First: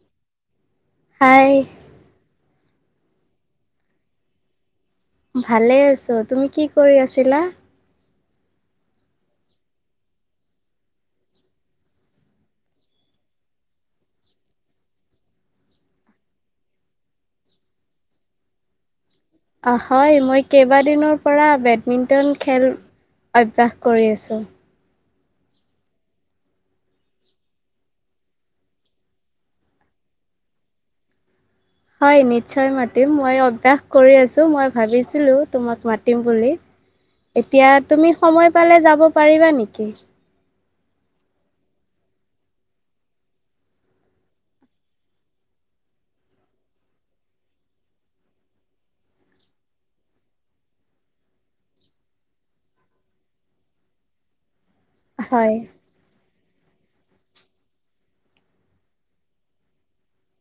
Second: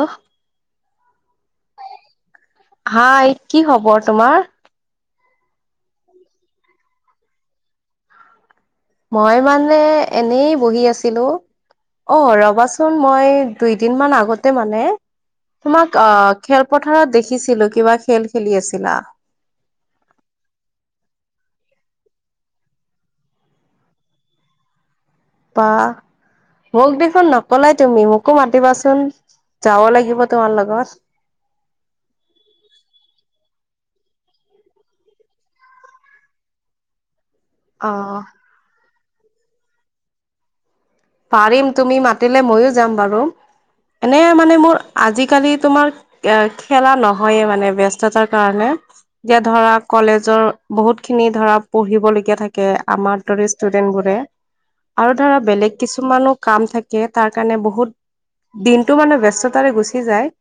অহ hi hi hi কি খবৰ তোমাৰ ভালে আছো তুমি কি কৰি আছিলা মই মানে এনেই বহি আছিলো অ ৰবাচোন মই দুইদিনমান আগতে মানে তোমাক অ খেলপথাৰত দেখিছিলো কিবা খেল খেলি আছিলা হয় মই কেইবাদিনৰ পৰা বেডমিণ্টন খেল অভ্যাস কৰি আছো বাহ মোক দেখোন নকলাই তুমি মোকো মাতিবাচোন যাব লাগিব তোমাৰ লগত হয় নিশ্চয় মাতিম মই অভ্যাস কৰি আছোঁ মই ভাবিছিলোঁ তোমাক মাতিম বুলি এতিয়া অ তুমি সময় পালে যাব পাৰিবা নেকি পাৰিম তুমি মাতিলে মইয়ো যাম বাৰু এনে মানে মোৰ আজিকালি তোমাৰ এ খেলা নহয়ে মানে ব্যস্ততাৰ কাৰণে এতিয়া ধৰা কলেজৰ বহুত খিনি ধৰা পঢ়িবলগীয়া থাকে আমাৰ দৰে ষ্টুডেন্ট বোৰে [inaudible] আৰু ধৰা বেলেগ কিছুমানো কাম থাকে তাৰ কাৰণে বহুত দিনটো মানে ব্যস্ততাৰে গুচি যায়।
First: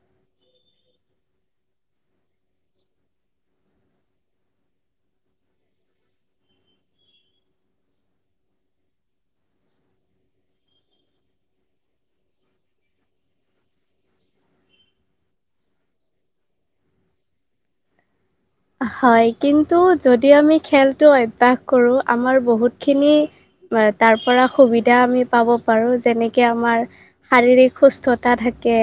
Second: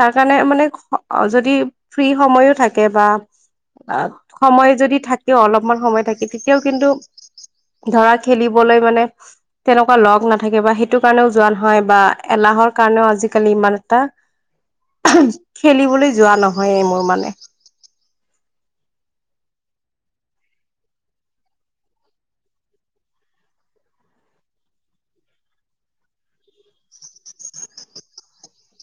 তাৰ কাৰণে মানে যদি ফ্ৰী সময়ো থাকে বা অ' সময় যদি থাকে অলপমান সময় থাকে তেতিয়াও কিন্তু ধৰা খেলিবলৈ মানে। তেনেকুৱা লগ নাথাকে বা সেইটো কাৰণেও যোৱা নহয় বা এলাহৰ কাৰণেও আজিকালি ইমান এটা এহ খেলিবলৈ যোৱা নহয়ে মোৰ মানে। হয় কিন্তু যদি আমি খেলটো অভ্যাস কৰো আমাৰ বহুতখিনি তাৰ পৰা সুবিধা আমি পাব পাৰো যেনেকে আমাৰ শাৰীৰিক সুষ্টতা থাকে।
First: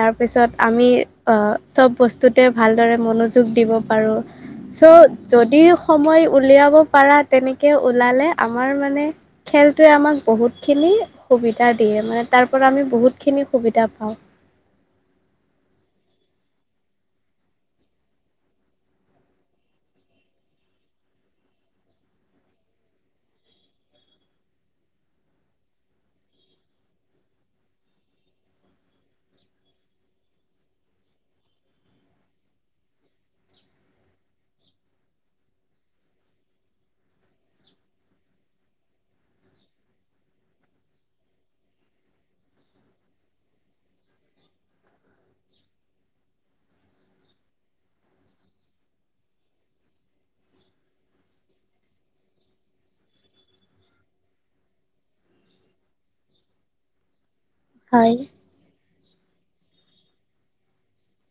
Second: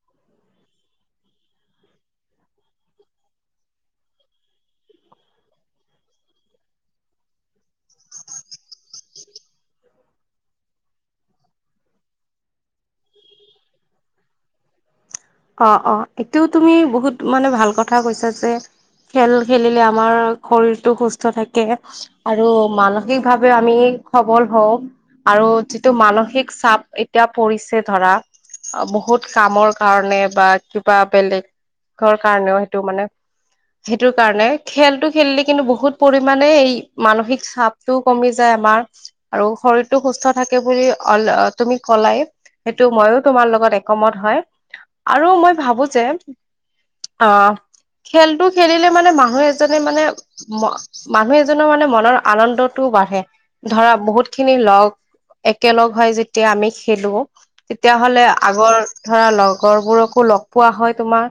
তাৰপিছত আমি অ চব বস্তুতে ভালদৰে মনোযোগ দিব পাৰোঁ। চ' যদি সময় উলিয়াব পাৰা তেনেকে ওলালে আমাৰ মানে খেলটোৱে আমাক বহুতখিনি সুবিধা দিয়ে মানে তাৰ পৰা আমি বহুতখিনি সুবিধা পাওঁ। অ অ এইটো তুমি বহুত মানে ভাল কথা কৈছা যে খেল খেলিলে আমাৰ শৰীৰটো সুস্থ থাকে। আৰু মানসিক ভাৱে আমি সবল হওঁ। আৰু যিটো মানসিক চাপ এতিয়া পৰিছে ধৰা। বহুত কামৰ কাৰণে বা কিবা বেলেগৰ কাৰণেও সেইটো মানে। সেইটোৰ কাৰণে খেলটো খেলিলে কিন্তু বহুত পৰিমানে এই মানসিক চাপ টোও কমি যায় আমাৰ আৰু শৰীৰটো সুস্থ থাকে বুলি অ' তুমি কলাই। সেইটো ময়ো তোমাৰ লগত একমত হয়। আৰু মই ভাবো যে অ খেলটো খেলিলে মানে মানুহ এজনে মানে ম মানুহ এজনৰ মানে মনৰ আনন্দটোও বাঢ়ে ধৰা বহুত খিনি লগ একেলগ হৈ যেতিয়া আমি খেলো তেতিয়া হয় হ'লে আগৰ ধৰা লগ। লগৰবোৰকো লগ পোৱা হয় তোমাৰ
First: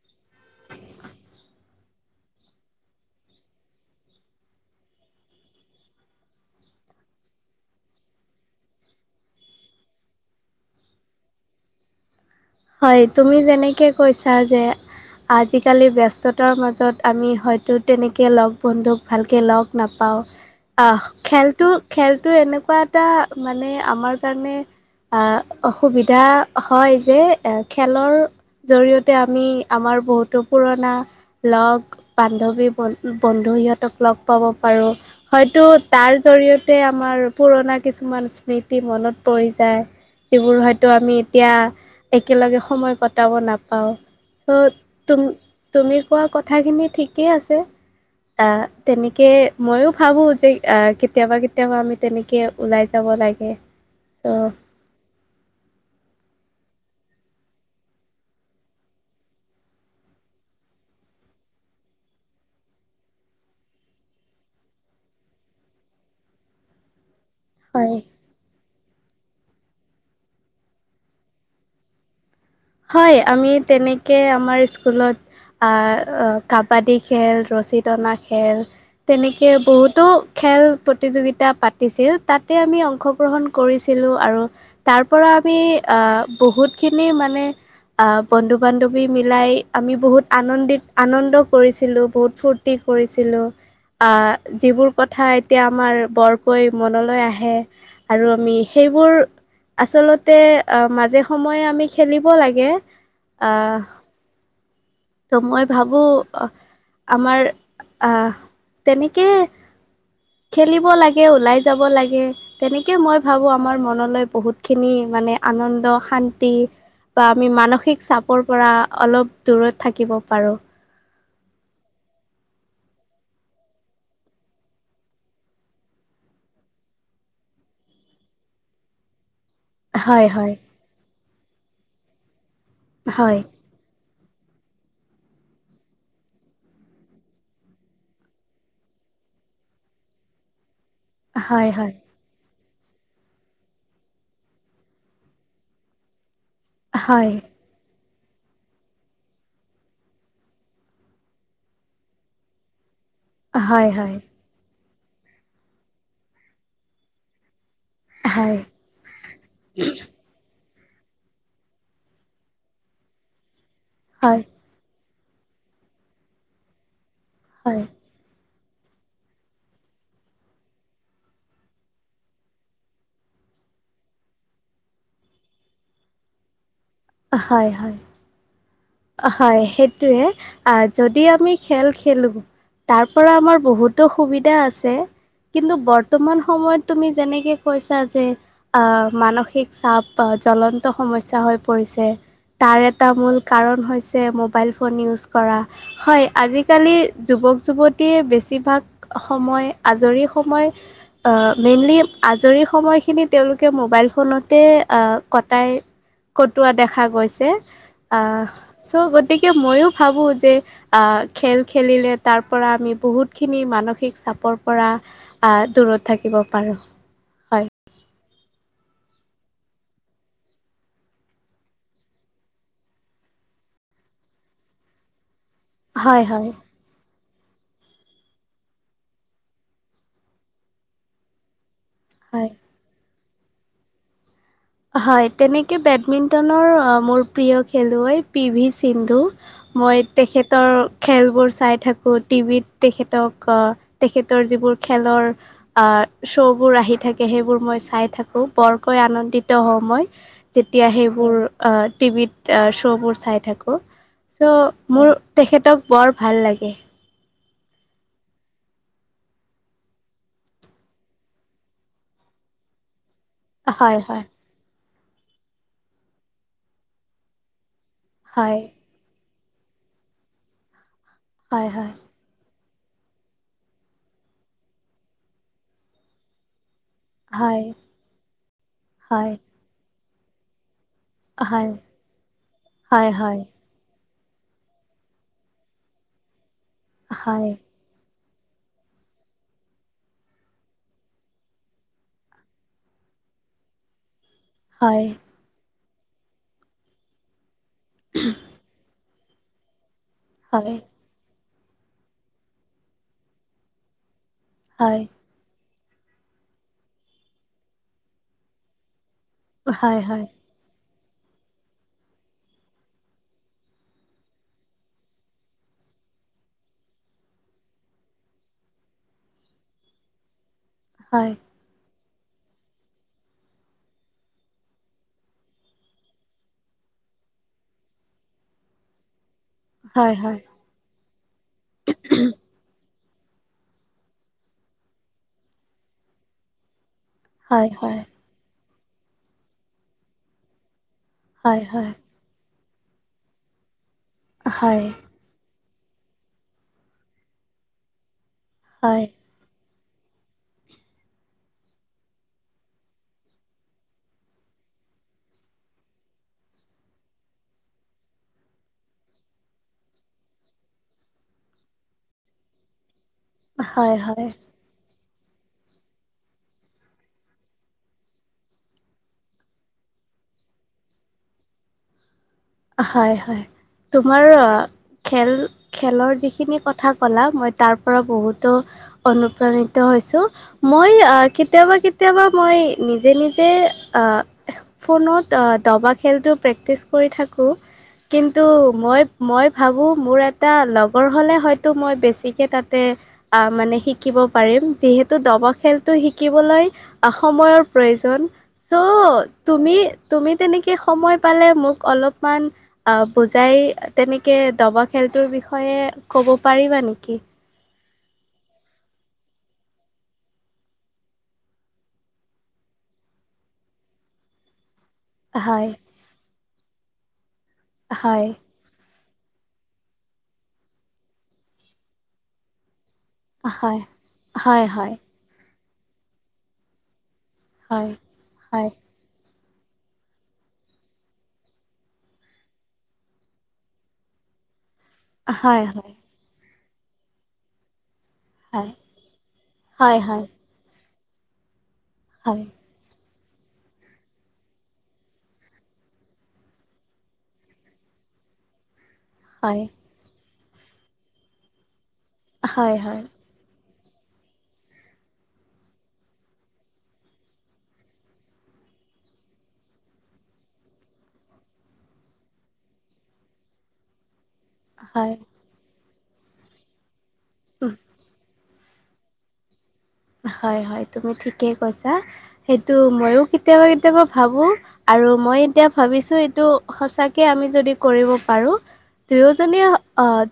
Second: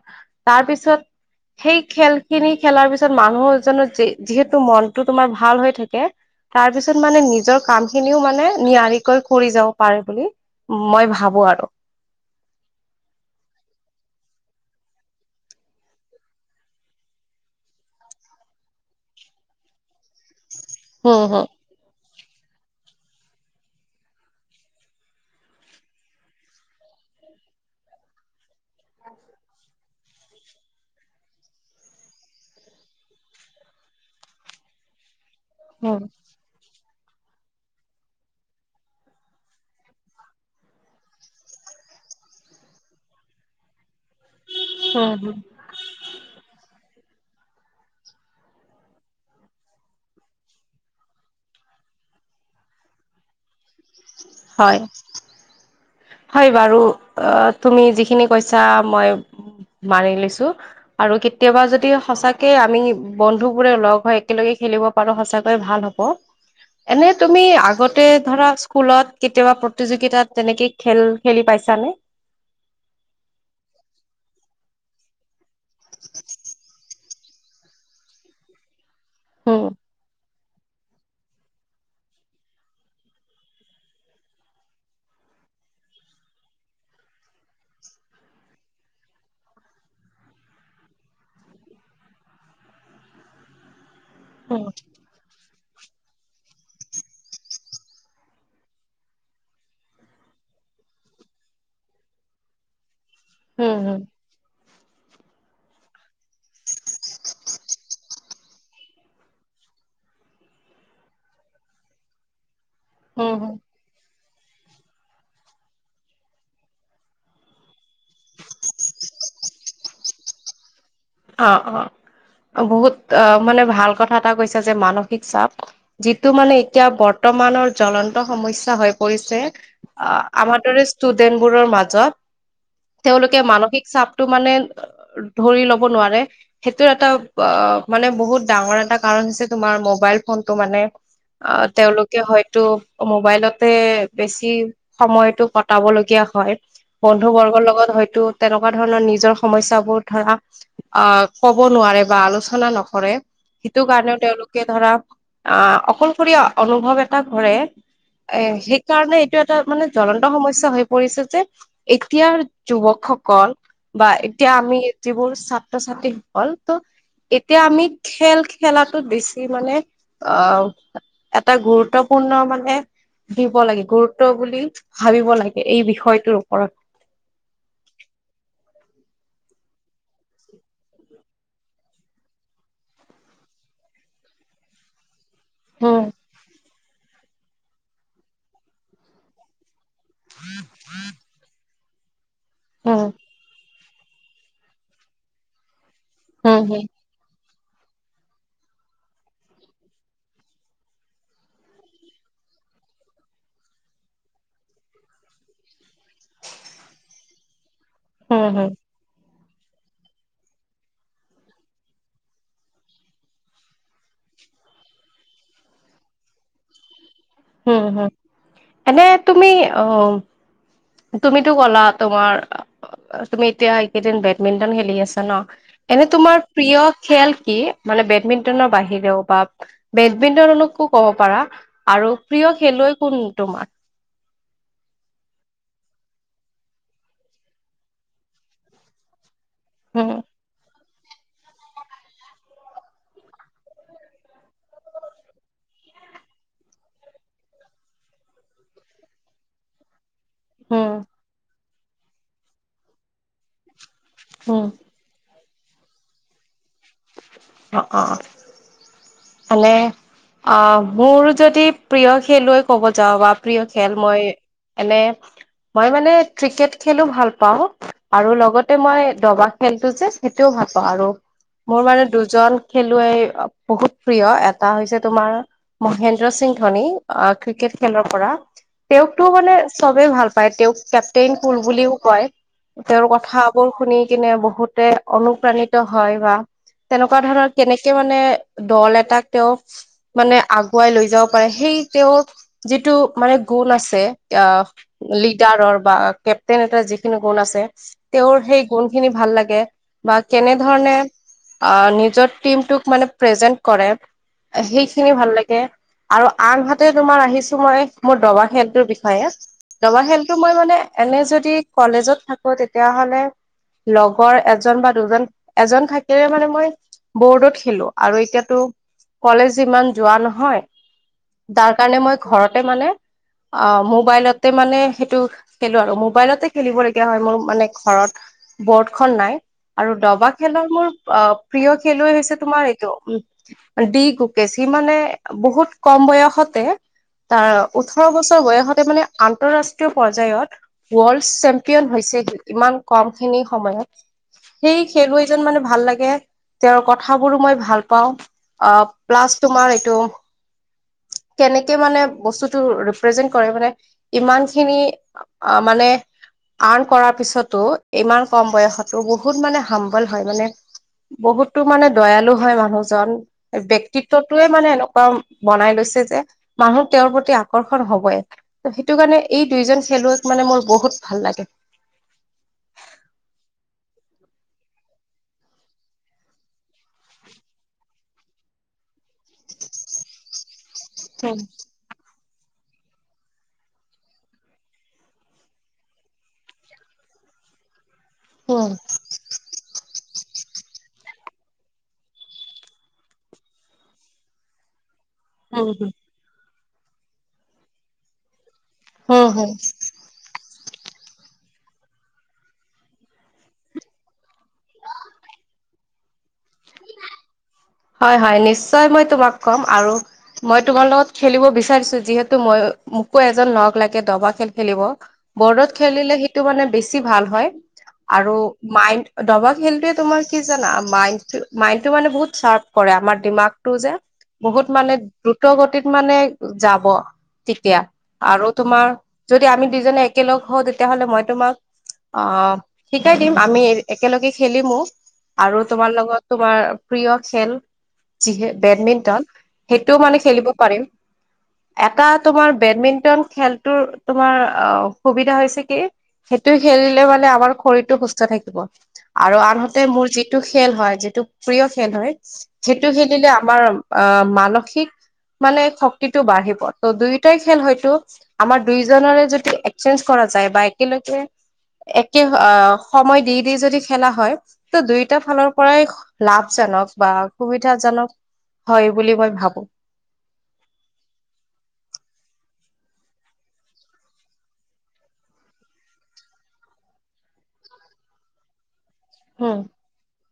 তাৰ পিছত সেই খেল খিনি খেলাৰ পিছত মানুহজনৰ যি যিহেতু মনটো তোমাৰ ভাল হৈ থাকে। তাৰপিছত মানে নিজৰ কাম খিনিও মানে নিয়াৰিকৈ কৰি যাব পাৰে বুলি মই ভাবো আৰু হয় তুমি যেনেকে কৈছা যে আজিকালি ব্যস্ততাৰ মাজত আমি হয়তো তেনেকে লগ বন্ধুক ভালকে লগ নাপাওঁ। আহ হম হম খেলতো, খেলতো এনেকুৱা এটা মানে আমাৰ কাৰণে। আহ অসুবিধা হয় যে এ খেলৰ জৰিয়তে আমি আমাৰ বহুতো পুৰণা লগ বান্ধৱী বন্ধু সিহঁতক লগ পাব পাৰো। হয়তো হম তাৰ জৰিয়তে আমাৰ পুৰণা কিছুমান স্মৃতি মনত পৰি যায়। যিবোৰ হয়তো আমি এতিয়া একেলগে সময় কটাব নাপাওঁ চ' হম তুম হম তুমি কোৱা কথাখিনি ঠিকেই আছে। আহ তেনেকে ময়ো ভাবোঁ যে কেতিয়াবা কেতিয়াবা আমি তেনেকে ওলাই যাব লাগে চ' হয়। হয় বাৰু অ' তুমি যিখিনি কৈছা মই মানি লৈছো। আৰু কেতিয়াবা যদি সঁচাকে আমি বন্ধুবোৰে লগ হৈ একেলগে খেলিব পাৰোঁ সঁচাকৈয়ে ভাল হ'ব। [inaudible] এনে তুমি হয় আগতে ধৰা স্কুলত কেতিয়াবা প্ৰতিযোগিতাত তেনেকে খেল খেলি পাইছা নে? হয়, আমি তেনেকে আমাৰ স্কুলত আহ, আ কাবাডী খেল, ৰছী টনা খেল তেনেকে উম বহুত ত', খেল প্ৰতিযোগিতা পাতিছিল তাতে আমি অংশগ্ৰহণ কৰিছিলোঁ আৰু তাৰ পৰা আমি, আ, বহুত খিনি মানে আ, বন্ধু বান্ধৱী মিলাই আমি বহুত আনন্দিত আনন্দ কৰিছিলোঁবহুত ফুৰ্ট ৰ্টি কৰিছিলোঁ। আ, উম যিবোৰ কথা এতিয়া আমাৰ বৰকৈ মনলৈ আহে আৰু আমি সেইবোৰ আচলতে আ, মাজে সময়ে আমি খেলিব লাগে। হোম, আহ হোম ত' মই ভাবো আমাৰ আ, তেনেকে খেলিব লাগে, উলায় যাব লাগে। তেনেকে মই উম ভাবো, হুম আমাৰ মনলৈ বহুত খিনি মানে আনন্দ শান্তি বা আমি মানসিক চাপৰ পৰা অলপ দূৰত থাকিব পাৰো। অ', অ' বহুত আহ মানে ভাল কথা এটা কৈছা যে মানসিক চাপ যিটো মানে এতিয়া বৰ্তমানৰ জ্বলন্ত সমস্যা হৈ পৰিছে আহ হয় হয় আমাৰ দৰে ষ্টুডেন্ট বোৰৰ মাজত তেওঁলোকে হয় মানসিক চাপ টো মানে, ধৰি ল'ব নোৱাৰে। সেইটোৰ এটা অ' মানে বহুত ডাঙৰ এটা কাৰণ হৈছে তোমাৰ মোবাইল ফোনটো মানে অ' হয় হয় তেওঁলোক কে হয়তো মোবাইলতে বেছি সময়টো কটাব লগীয়া হয়। হয় বন্ধুবৰ্গৰ লগত হয়তো তেনেকুৱা ধৰণৰ নিজৰ সমস্যাবোৰ ধৰা অ' ক'ব নোৱাৰে বা আলোচনা নকৰে, সেইটো হয় হয় কাৰণেও তেওঁলোক তেনেকে ধৰা, আহ অকলশৰীয়া অনুভৱ এটা কৰে। এ হয় হয় সেইকাৰণে এইটো এটা মানে জ্বলন্ ন্ত সমস্যা হৈ পৰিছে যে, এতিয়াৰ যুৱকসকল বা হয় এতিয়া আমি যিবোৰ ছাত্ৰ ছাত্ৰী সকল, ত' এতিয়া হয় আমি খেল খেলাটোত বেছি মানে, আ এটা গুৰুত্বপূৰ্ণ মানে দিব লাগে, গুৰুত্ব বুলি ভাবিব লাগে এই বিষয়টোৰ ওপৰত। হয়, হয়। অ' হয়, সেইটোৱে আহ যদি আমি খেল খেলো তাৰ পৰা আমাৰ বহুতো সুবিধা আছে। কিন্তু হম, বৰ্তমান সময়ত তুমি যেনেকে কৈছা যে, অ' মানসিক চাপ বা জ্বলন্ত সমস্যা হৈ পৰিছে, তাৰ এটা হম, মূল কাৰণ হৈছে মোবাইল ফোন ইউজ কৰা, হয় হম, হম, আজিকালি যুৱক যুৱতীয়ে বেছিভাগ সময়, আজৰি সময় অ' মেইনলি আজৰি সময়খিনি তেওঁলোকে মোবাইল ফোনতে, আ' কটাই কটোৱা দেখা গৈছে, আহ হম, হম, চ' গতিকে মইয়ো ভাবো যে আ, খেল খেলিলে তাৰ পৰা আমি বহুতখিনি মানসিক চাপৰ পৰা আ, দূৰত থাকিব পাৰোঁ। হম, হম, এনে তুমি অ' তুমিতো ক'লা, তোমাৰ আ অ' তুমি এতিয়া এইকেইদিন বেডমিন্টন আছা ন, এনে হয় তোমাৰ হয় প্ৰিয় খেল কি? মানে বেডমিণ্টনৰ বাহিৰেও বা বেডমিণ্টনলৈকো ক'ব পাৰা, আৰু হয় প্ৰিয় খেলুৱৈ কোন তোমাৰ? হয়, তেনেকে বেডমিণ্টনৰ মোৰ প্ৰিয় খেলুৱৈ পি ভি সিন্ধু। মই উম তেখেতৰ খেলবোৰ চাই থাকোঁ। টিভিত তেখেতক তেখেতৰ যিবোৰ, খেলৰ আ, শ্ব'বোৰ আহি থাকে, সেইবোৰ মই চাই থাকো। বৰকৈ আনন্দিত ত মই, যেতিয়া উম সেইবোৰ আহ টিভিত আহ শ্ব'বোৰ চাই থাকোঁ। চ' উম মোৰ তেখেতক, বৰ ভাল লাগে। অ', অ'। মানে, আ' মোৰ যদি প্ৰিয় খেলুৱৈ ক'ব যাওঁ বা প্ৰিয় খেল হয় হয় মই এনে, মই মানে ক্ৰিকেট খেলো ভাল পাওঁ। আৰু হয় লগতে মই, দবা খেলতটো যে, সেইটোও ভাল পাওঁ। আৰু হয় মোৰ মানে দুজন খেলুৱৈ, বহুত প্ৰিয়। এটা হৈছে তোমাৰ, মহেন্দ্ৰ সিং ধোনী অ' হয় ক্ৰিকেট খেলৰ পৰা, তেওঁকটো হয় মানে চবেই ভাল পায়, তেওঁক কেপ প্টেইন কুৰ হয় বুলিও কয়, তেওঁৰ হয় কথা হয় বোৰ শুনি কিনে বহুতে অনুপ্ৰাণিত হয় বা, তেনেকুৱা হয় হয় ধৰণৰ কেনেকে মানে দল এটাক তেওঁ মানে আগুৱাই লৈ যাব পাৰে, সেই তেওঁৰ যিটো মানে গুণ আছে, আহ হয় লিডাৰৰ বা, কেপটেইন এটা যিখিনি গুণ আছে, তেওঁৰ সেই গুণ খিনি ভাল লাগে, বা হয় কেনেধৰণে আ' নিজৰ টীম তোক মানে প্ৰেজেণ্ট কৰে, এ হয় সেইখিনি ভাল লাগে। আৰু আনহাতে তোমাৰ আহিছো মই, মোৰ দবা খেলটোৰ বিষয়ে। হয় দবা হয় খেলটো মই মানে, এনে যদি কলেজত থাকো তেতিয়া হ'লে লগৰ এজন বা দুজন, এজন থাকিলে মানে মই, বৰ্ডত খেলো। আৰু এতিয়াতো, কলেজ ইমান যোৱা নহয়। হয়। দাৰ কাৰণে মই ঘৰতে মানে, অ' মোবাইলতে মানে সেইটো খেলো আৰু মোবাইলতে খেলিব লগীয়া হয় মোৰ মানে ঘৰত বৰ্ডখন নাই। আৰু হয় দবা হয় খেলাৰ মোৰ অ' প্ৰিয় খেলুৱৈ হৈছে তোমাৰ এ টো ওম ডি গুকেশ, সি মানে বহুত কম বয়সতে তাৰ হয় হয় ওঠৰ বছৰ বয়সতে মানে আন্তঃৰাষ্ট্ৰীয় পৰ্য্যায়ত, ৱৰ্ল্ড হয় হয় চেম্পিয়ন হৈছে সি, ইমান কমখিনি সময়ত হয় সেই খেলুৱৈ জন মানে ভাল লাগে, তেওঁৰ কথাবোৰো মই ভাল পাওঁ, অ', হয় প্লাছ তোমাৰ এইটো কেনেকে মানে বস্তুটো ৰিপ্ৰেজেন্ট কৰে মানে ইমানখিনি অ' মানে আৰ্ন কৰাৰ পিছতো ইমান কম বয়সতো বহুত মানে হাম্বল হয় মানে বহুতো মানে দয়ালু হয় মানুহজন, হয় হয় ব্যক্তিত্বটোয়ে মানে এনেকুৱা বনাই লৈছে যে, মানুহ তেওঁৰ প্ৰতি আকৰ্ষণ হবই। ত' সেইটো কাৰণে এই দুইজন খেলুৱৈক মানে মোৰ বহুত ভাল লাগে। অ হয়-হয়, তোমাৰ খেল, খেলৰ যিখিনি কথা ক'লা, মই তাৰ পৰা বহুতো অনুপ্ৰাণিত হৈছো, মই আহ' উম কেতিয়াবা-কেত তিয়াবা মই, নিজে-নিজে আহ ফোনত অ দবা খেলটো প্ৰেক্টিচ কৰি থাকোঁ কিন্তু মই মই ভাবোঁ, মোৰ এটা লগৰ হ'লে হয়তো মই বেছিকে তাতে আহ' মানে শিকিব পাৰিম যিহে ত' দব উম উম খেলটো শিকিবলৈ অ সময়ৰ প্ৰয়োজন। হম চ' হম তুমি তুমি তেনেকে সময় পালে মোক অলপমান আহ' বুজাই, তেনেকে দবা খেলটোৰ বিষয়ে ক'ব পাৰিবা নেকি? হয়-হয়, নিশ্চয় মই তোমাক কম আৰু মই তোমাৰ লগত খেলিব বিচাৰিছো। যিহেতু মই, মোকো এজন লগ লাগে দবা খেল খেলিব। হয় বৰ্ডত খেলিলে সেইটো মানে বেছি ভাল হয় হয় আৰু মাইণ্ড দবা খেলটোৱে তোমাৰ কি জানা মাইণ্ডটো মাইণ্ডটো মানে বহুত চাৰ্প কৰে আমাৰ দিমাগটো যে হয় হয় বহুত হয় মানে দ্ৰুতগতিত মানে যাব তেতিয়া হয় আৰু হয় তোমাৰ যদি আমি দুইজনে একেলগ হওঁ তেতিয়াহ'লে মই তোমাক অ শিকাই দিম, আমি এ একেলগে খেলিমো। আৰু হয় হয় তোমাৰ লগত তোমাৰ প্ৰিয় খেল যিহে হয় বেডমিণ্টন হয় সেইটোও মানে হয় খেলিব পাৰিম। এটা হয়, তোমাৰ বেডমিন্টন খেলটোৰ তোমাৰ অ সুবিধা হৈছে কি সেইটো খেলিলে মানে আমাৰ শৰীৰটো সুস্থ থাকিব। আৰু হয়, আনহাতে মোৰ যিটো খেল হয় যিটো প্ৰিয় খেল হয় হয়, সেইটো হয়, খেলিলে আমাৰ আহ মানসিক মানে শক্তিটো বাঢ়িব, ত' দুয়োটাই খেল হয়তো আমাৰ দুইজনৰে যদি এক্সচেঞ্জ কৰা যায় বা একেলগে একে আঁহ সময় দি দি যদি খেলা হয় ত হয়, দুইটা ফালৰ পৰাই লাভজনক বা উম, সুবিধাজনক হয় বুলি মই ভাবো। হয় হয় তুমি ঠিকেই কৈছা সেইটো ময়ো কেতিয়াবা কেতিয়াবা ভাবোঁ। আৰু মই এতিয়া ভাবিছো এইটো সঁচাকে আমি যদি কৰিব পাৰোঁ উম, দুয়োজনে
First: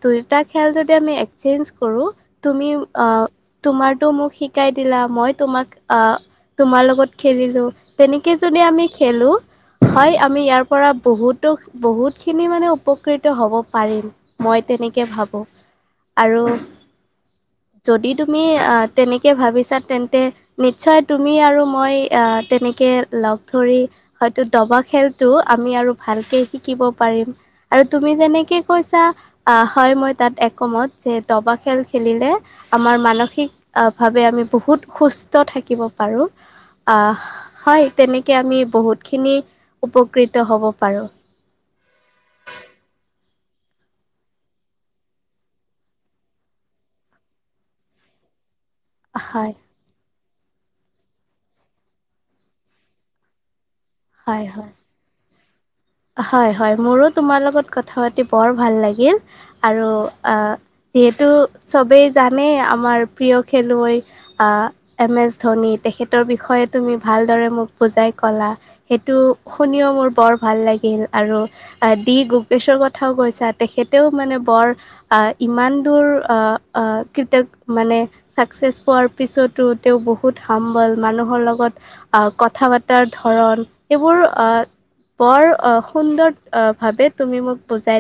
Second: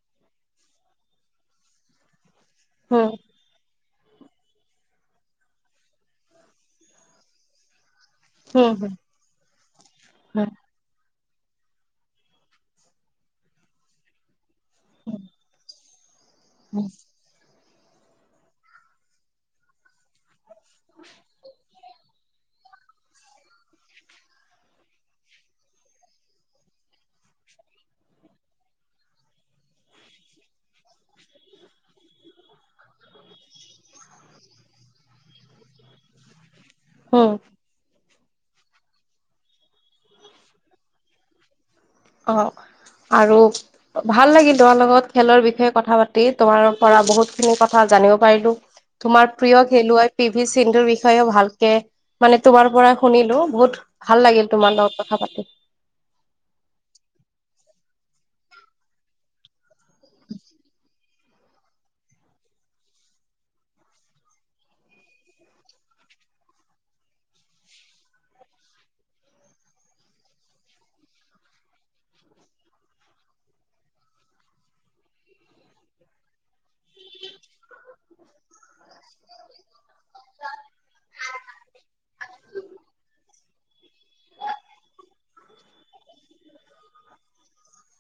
দুয়োটা খেল যদি আমি এক্সচেঞ্জ কৰোঁ। তুমি হুম, অ', তোমাৰটো মোক শি শিকাই দিলা মই তোমাক আহ, তোমাৰ লগত খেলিলোঁ। তেনেকৈ যদি হুম, আমি হুম, খেলোঁ হয়, আমি হুম, ইয়াৰ পৰা বহুতো বহুতখিনি মানে উপকৃত হ'ব পাৰিম। মই তেনেকে ভাবোঁ আৰু উম। যদি তুমি আহ তেনেকে ভাবিছা তেন্তে নিশ্চয় তুমি আৰু মই তেনেকৈ লগ ধৰি হয়তো দবা খেলটো আমি আৰু ভালকে শিকিব পাৰিম। আৰু তুমি যেনেকে কৈছা আহ, হয় মই তাত একমত যে দবা খেল খেলিলে আমাৰ মানসিক আহ ভাৱে আমি বহুত সুস্থ থাকিব পাৰোঁ, হুম, হয় তেনেকে আমি বহুতখিনি উপকৃত হ'ব পাৰোঁ। অ', আৰু ভাল লাগিল তোমাৰ লগত খেলৰ বিষয়ে কথা পাতি, তোমাৰ পৰা বহুত খিনি কথা জানিব পাৰিলোঁ। তোমাৰ হয় প্ৰিয় খেলুৱৈ পি ভি সিন্ধুৰ বিষয়েও ভালকে মানে তোমাৰ পৰাই শুনিলো, বহুত ভাল হয় লাগিল হয়। তোমাৰ লগত কথা পাতি। হয়, হয়, মোৰো তোমাৰ লগত কথা পাতি বৰ ভাল লাগিল আৰু আ যিহেতু চবেই জানেই আমাৰ প্ৰিয় খেলুৱৈ আ, এম এছ ধোনী তেখেতৰ বিষয়ে তুমি ভালদৰে মোক বুজাই ক'লা। সেইটো শুনিও মোৰ বৰ ভাল লা লাগিল আৰু দি গকেশৰ কথাও কৈছা তেখেতেও মানে বৰ আহ, ইমান দূৰ আহ, কৃত মানে ছাকচেছ পোৱাৰ পিছতো তেওঁ বহুত হাম্বল মানুহৰ লগত আহ, কথা পতাৰ ধৰণ এইবোৰ আহ অ', সুন্দৰ ভাৱে তুমি মোক বুজাই